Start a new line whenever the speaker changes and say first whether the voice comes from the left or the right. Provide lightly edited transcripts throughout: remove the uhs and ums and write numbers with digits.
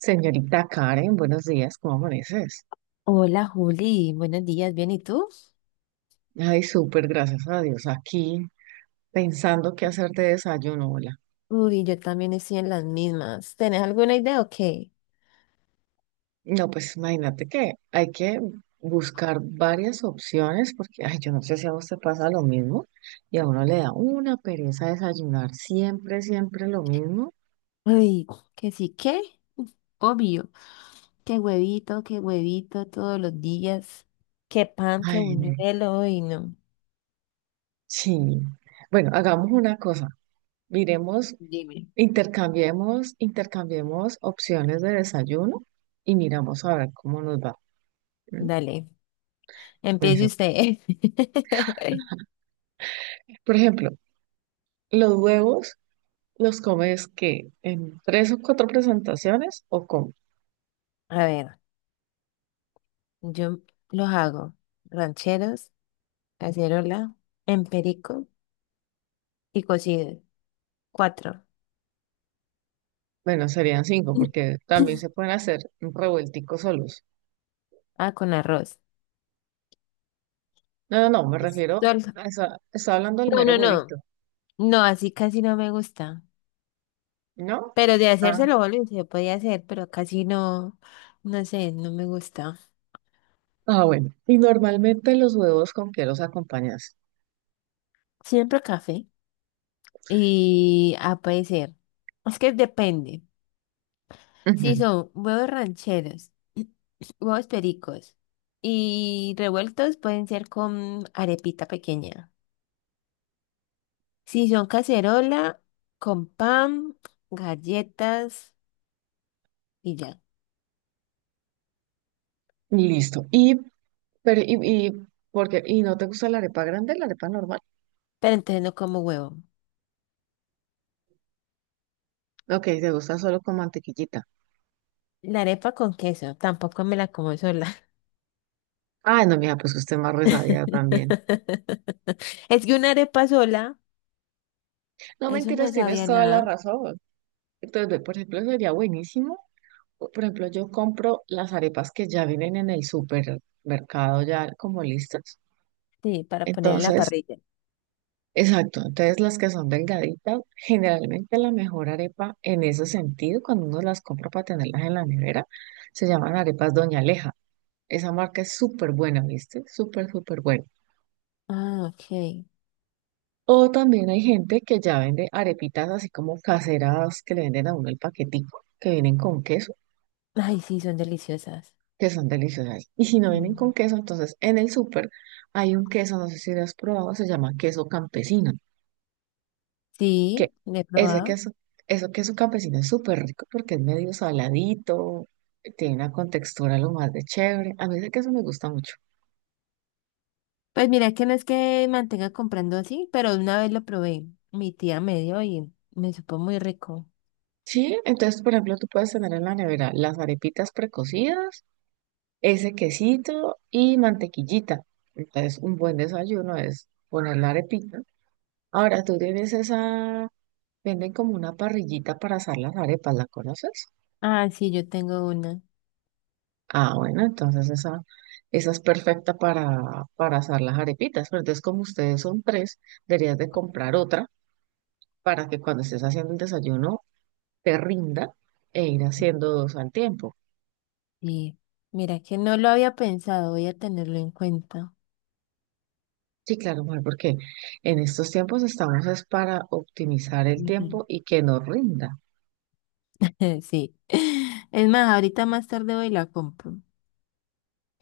right: Señorita Karen, buenos días, ¿cómo amaneces?
left: Hola Juli, buenos días, ¿bien y tú?
right: Ay, súper, gracias a Dios. Aquí pensando qué hacer de desayuno, hola.
left: Uy, yo también estoy en las mismas. ¿Tenés alguna idea o qué?
right: No, pues imagínate que hay que buscar varias opciones porque, ay, yo no sé si a usted pasa lo mismo y a uno le da una pereza desayunar siempre, siempre lo mismo.
left: Uy, que sí, ¿qué? Obvio, qué huevito todos los días, qué pan, qué
right: Ay, ve,
left: buñuelo, uy, no.
right: sí. Bueno, hagamos una cosa. Miremos,
left: Dime.
right: intercambiemos opciones de desayuno y miramos a ver cómo nos va. ¿M?
left: Dale,
right: Pues
left: empiece usted.
right: Por ejemplo, los huevos los comes que en tres o cuatro presentaciones o con,
left: A ver, yo los hago rancheros, cacerola, emperico y cocido. Cuatro.
right: bueno, serían cinco porque también se pueden hacer revuelticos solos.
left: Ah, con arroz.
right: No, no, no, me refiero
left: Sol-
right: a esa, estaba hablando del
left: No,
right: mero
left: no, no.
right: huevito,
left: No, así casi no me gusta.
right: ¿no?
left: Pero de
right: Ah,
left: hacérselo, volví, se podía hacer, pero casi no, no sé, no me gusta.
right: ah, bueno. ¿Y normalmente los huevos con qué los acompañas?
left: Siempre café y a puede ser. Es que depende. Si
right: Ujú.
left: son huevos rancheros, huevos pericos y revueltos, pueden ser con arepita pequeña. Si son cacerola, con pan, galletas y ya.
right: Listo. Y, pero, porque, ¿y no te gusta la arepa grande, la arepa normal?
left: Pero entonces no como huevo.
right: Ok, te gusta solo con mantequillita.
left: La arepa con queso, tampoco me la como sola.
right: Ah, no, mira, pues usted más resabía también.
left: Es que una arepa sola,
right: No
left: eso no
right: mentiras, tienes
left: sabía
right: toda la
left: nada.
right: razón. Entonces, ve, por ejemplo, sería buenísimo. Por ejemplo, yo compro las arepas que ya vienen en el supermercado ya como listas.
left: Sí, para poner en la
right: Entonces,
left: parrilla.
right: exacto. Entonces, las que son delgaditas, generalmente la mejor arepa en ese sentido, cuando uno las compra para tenerlas en la nevera, se llaman arepas Doña Aleja. Esa marca es súper buena, ¿viste? Súper, súper buena.
left: Ah, ok.
right: O también hay gente que ya vende arepitas así como caseras que le venden a uno el paquetico, que vienen con queso.
left: Ay, sí, son deliciosas.
right: Que son deliciosas. Y si no vienen
left: Mm.
right: con queso, entonces en el súper hay un queso, no sé si lo has probado, se llama queso campesino, que
left: Sí, le he
right: ese
left: probado.
right: queso, eso queso campesino es súper rico porque es medio saladito, tiene una contextura lo más de chévere. A mí ese queso me gusta mucho.
left: Pues mira que no es que mantenga comprando así, pero una vez lo probé. Mi tía me dio y me supo muy rico.
right: Sí, entonces, por ejemplo, tú puedes tener en la nevera las arepitas precocidas, ese quesito y mantequillita. Entonces, un buen desayuno es poner la arepita. Ahora, tú tienes esa. Venden como una parrillita para asar las arepas, ¿la conoces?
left: Ah, sí, yo tengo una.
right: Ah, bueno, entonces esa es perfecta para asar las arepitas, pero entonces como ustedes son tres, deberías de comprar otra para que cuando estés haciendo el desayuno te rinda e ir haciendo dos al tiempo.
left: Sí. Mira que no lo había pensado, voy a tenerlo en cuenta.
right: Sí, claro, mujer, porque en estos tiempos estamos es para optimizar el
left: Ujú.
right: tiempo y que nos rinda.
left: Sí. Es más, ahorita más tarde voy y la compro.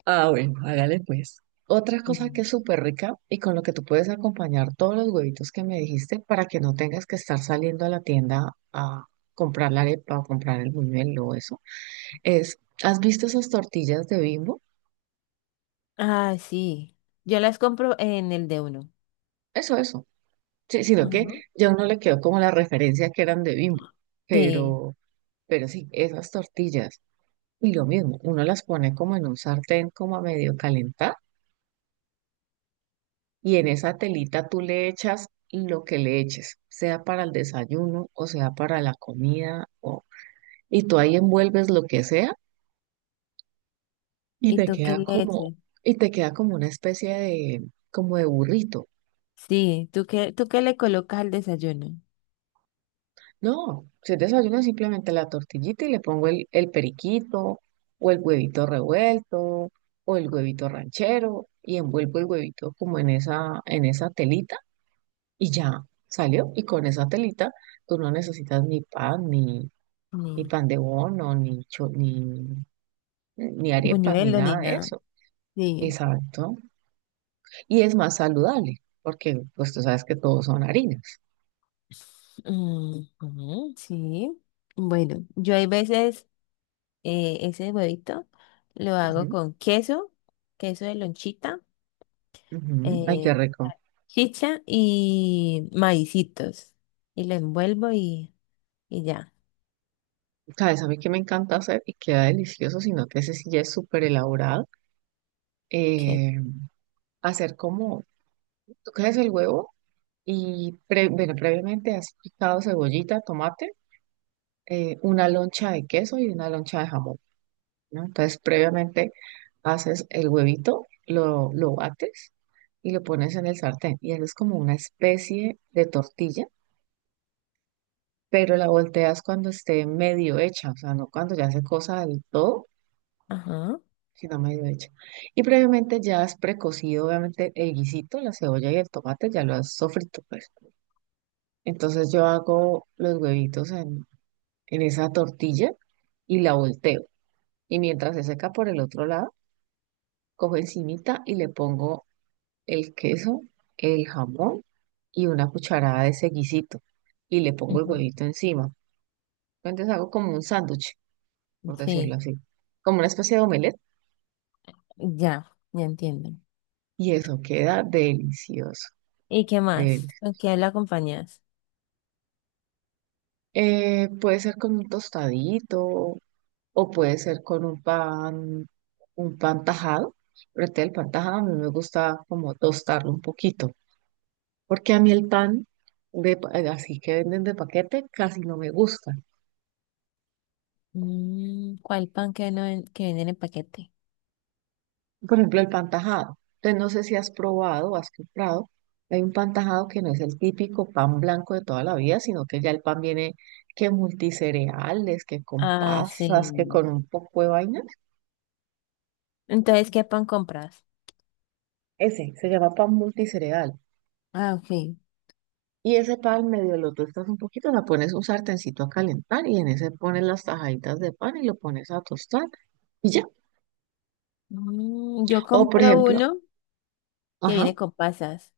right: Ah, bueno, hágale pues. Otra cosa que es súper rica y con lo que tú puedes acompañar todos los huevitos que me dijiste para que no tengas que estar saliendo a la tienda a comprar la arepa o comprar el buñuelo o eso, es, ¿has visto esas tortillas de Bimbo?
left: Ah, sí. Yo las compro en el de uno.
right: Eso, eso. Sí, sino
left: Ajá.
right: que ya uno le quedó como la referencia que eran de Bimbo,
left: Sí.
right: pero, pero sí, esas tortillas. Y lo mismo, uno las pone como en un sartén como a medio calentar. Y en esa telita tú le echas lo que le eches, sea para el desayuno o sea para la comida, y tú ahí envuelves lo que sea y
left: ¿Y
right: te
left: tú qué
right: queda
left: le
right: como,
left: echas?
right: y te queda como una especie de, como de burrito.
left: Sí. ¿Tú qué le colocas al desayuno?
right: No, si es desayuno simplemente la tortillita y le pongo el periquito o el huevito revuelto o el huevito ranchero y envuelvo el huevito como en esa telita y ya salió. Y con esa telita tú no necesitas ni pan ni
left: Ni
right: pan de bono, ni arepas, ni
left: buñuelo ni
right: nada de
left: nada.
right: eso.
left: Sí.
right: Exacto. Y es más saludable, porque pues tú sabes que todos son harinas.
left: Mm, ujú, sí. Bueno, yo hay veces ese huevito lo hago
right: Ujú,
left: con queso, queso de lonchita,
right: ujú. Ay, qué
left: eh,
right: rico.
left: chicha y maicitos. Y lo envuelvo y ya.
right: ¿Sabes? A mí que me encanta hacer y queda delicioso, sino que ese sí ya es súper elaborado.
left: que
right: eh, Hacer como, tú coges el huevo y previamente has picado cebollita, tomate, una loncha de queso y una loncha de jamón. ¿No? Entonces, previamente haces el huevito, lo bates y lo pones en el sartén. Y haces como una especie de tortilla, pero la volteas cuando esté medio hecha, o sea, no cuando ya se cosa del todo,
left: Ajá.
right: sino medio hecha. Y previamente ya has precocido, obviamente, el guisito, la cebolla y el tomate, ya lo has sofrito, pues. Entonces yo hago los huevitos en esa tortilla y la volteo. Y mientras se seca por el otro lado, cojo encimita y le pongo el queso, el jamón y una cucharada de ese guisito. Y le pongo el
left: Ujú,
right: huevito encima. Entonces hago como un sándwich, por decirlo
left: sí.
right: así. Como una especie de omelette.
left: Ya, ya entiendo.
right: Y eso queda delicioso.
left: ¿Y qué
right: del-
left: más? ¿Con qué la acompañas?
right: Puede ser con un tostadito o puede ser con un pan tajado. Pero el pan tajado a mí me gusta como tostarlo un poquito. Porque a mí el pan así que venden de paquete casi no me gusta.
left: ¿Cuál pan que, no ven- que venden en paquete?
right: Por ejemplo, el pan tajado. Entonces, no sé si has probado o has comprado. Hay un pan tajado que no es el típico pan blanco de toda la vida, sino que ya el pan viene que multicereales, que con
left: Ah,
right: pasas, que
left: sí.
right: con un poco de vainas.
left: Entonces, ¿qué pan compras?
right: Ese se llama pan multicereal.
left: Ah, ok.
right: Y ese pan medio lo tostas un poquito, la pones un sartencito a calentar y en ese pones las tajaditas de pan y lo pones a tostar y ya.
left: Yo
right: O por
left: compro
right: ejemplo,
left: uno que
right: ajá,
left: viene con pasas,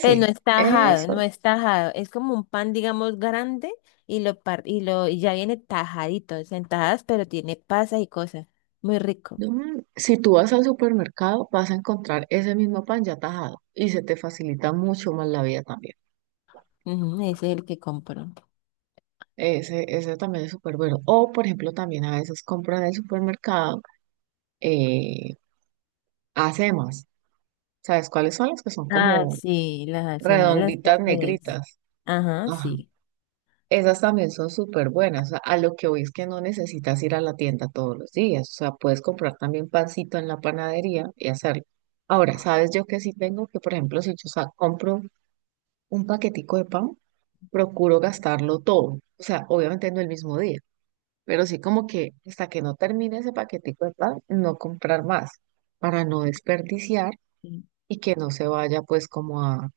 left: pero no es tajado,
right: eso.
left: no es tajado. Es como un pan, digamos, grande y lo par y lo y ya viene tajadito, o sea, en tajadas, pero tiene pasas y cosas. Muy rico.
right: Si tú vas al supermercado, vas a encontrar ese mismo pan ya tajado y se te facilita mucho más la vida también.
left: Ujú, ese es el que compro.
right: Ese también es súper bueno. O, por ejemplo, también a veces compran en el supermercado eh, acemas. ¿Sabes cuáles son las que son
left: Ah,
right: como
left: sí, las alzheimer, los
right: redonditas
left: cafés.
right: negritas?
left: Ajá,
right: Ajá.
left: sí.
right: Esas también son súper buenas. O sea, a lo que voy es que no necesitas ir a la tienda todos los días. O sea, puedes comprar también pancito en la panadería y hacerlo. Ahora, ¿sabes yo que sí tengo? Que, por ejemplo, si yo compro un paquetico de pan, procuro gastarlo todo. O sea, obviamente no el mismo día, pero sí como que hasta que no termine ese paquetico de pan, no comprar más para no desperdiciar
left: Sí,
right: y que no se vaya pues como a,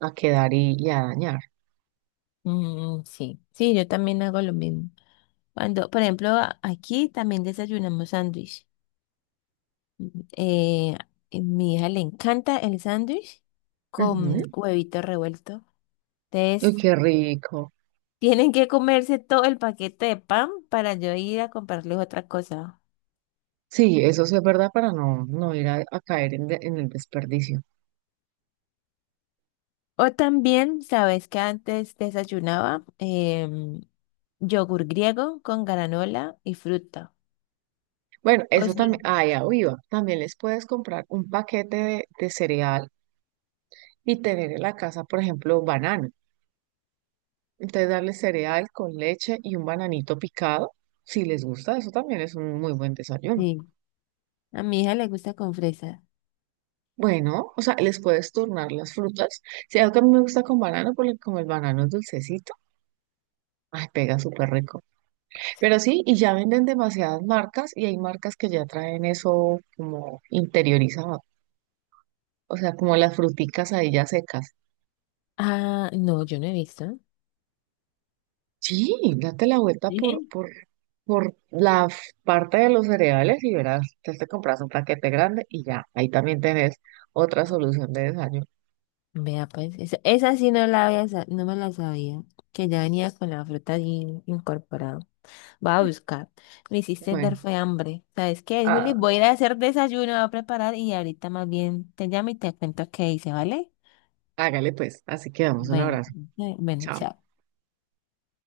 right: a quedar y a dañar.
left: mm, sí, sí, yo también hago lo mismo. Cuando, por ejemplo, aquí también desayunamos sándwich. Mm. A mi hija le encanta el sándwich con
right: Ujú.
left: huevito revuelto. Entonces,
right: Uy, qué rico.
left: tienen que comerse todo el paquete de pan para yo ir a comprarles otra cosa.
right: Sí, eso sí es verdad para no, no ir a caer en el desperdicio.
left: O también, ¿sabes que antes desayunaba? Yogur griego con granola y fruta.
right: Bueno,
left: Oh,
right: eso también,
left: sí.
right: ah, ya iba. También les puedes comprar un paquete de cereal y tener en la casa, por ejemplo, banano. Entonces darle cereal con leche y un bananito picado, si les gusta, eso también es un muy buen desayuno.
left: Sí. A mi hija le gusta con fresa.
right: Bueno, o sea, les puedes turnar las frutas. Si algo que a mí me gusta con banano, porque como el banano es dulcecito, ay, pega súper rico. Pero sí, y ya venden demasiadas marcas y hay marcas que ya traen eso como interiorizado, o sea, como las fruticas ahí ya secas.
left: Ah, no, yo no he visto.
right: Sí, date la vuelta por,
left: Sí.
right: por, por la parte de los cereales y verás, te compras un paquete grande y ya, ahí también tenés otra solución de desayuno.
left: Vea, pues, esa sí no la había, no me la sabía, que ya venía con la fruta allí incorporada. Voy a buscar. Me hiciste dar
right: Bueno,
left: fue hambre. ¿Sabes qué, Juli?
right: ah,
left: Voy a ir a hacer desayuno, voy a preparar y ahorita más bien te llamo y te cuento qué hice, ¿vale?
right: hágale pues, así quedamos, un
left: Bueno,
right: abrazo.
left: bueno,
right: Chao.
left: chao.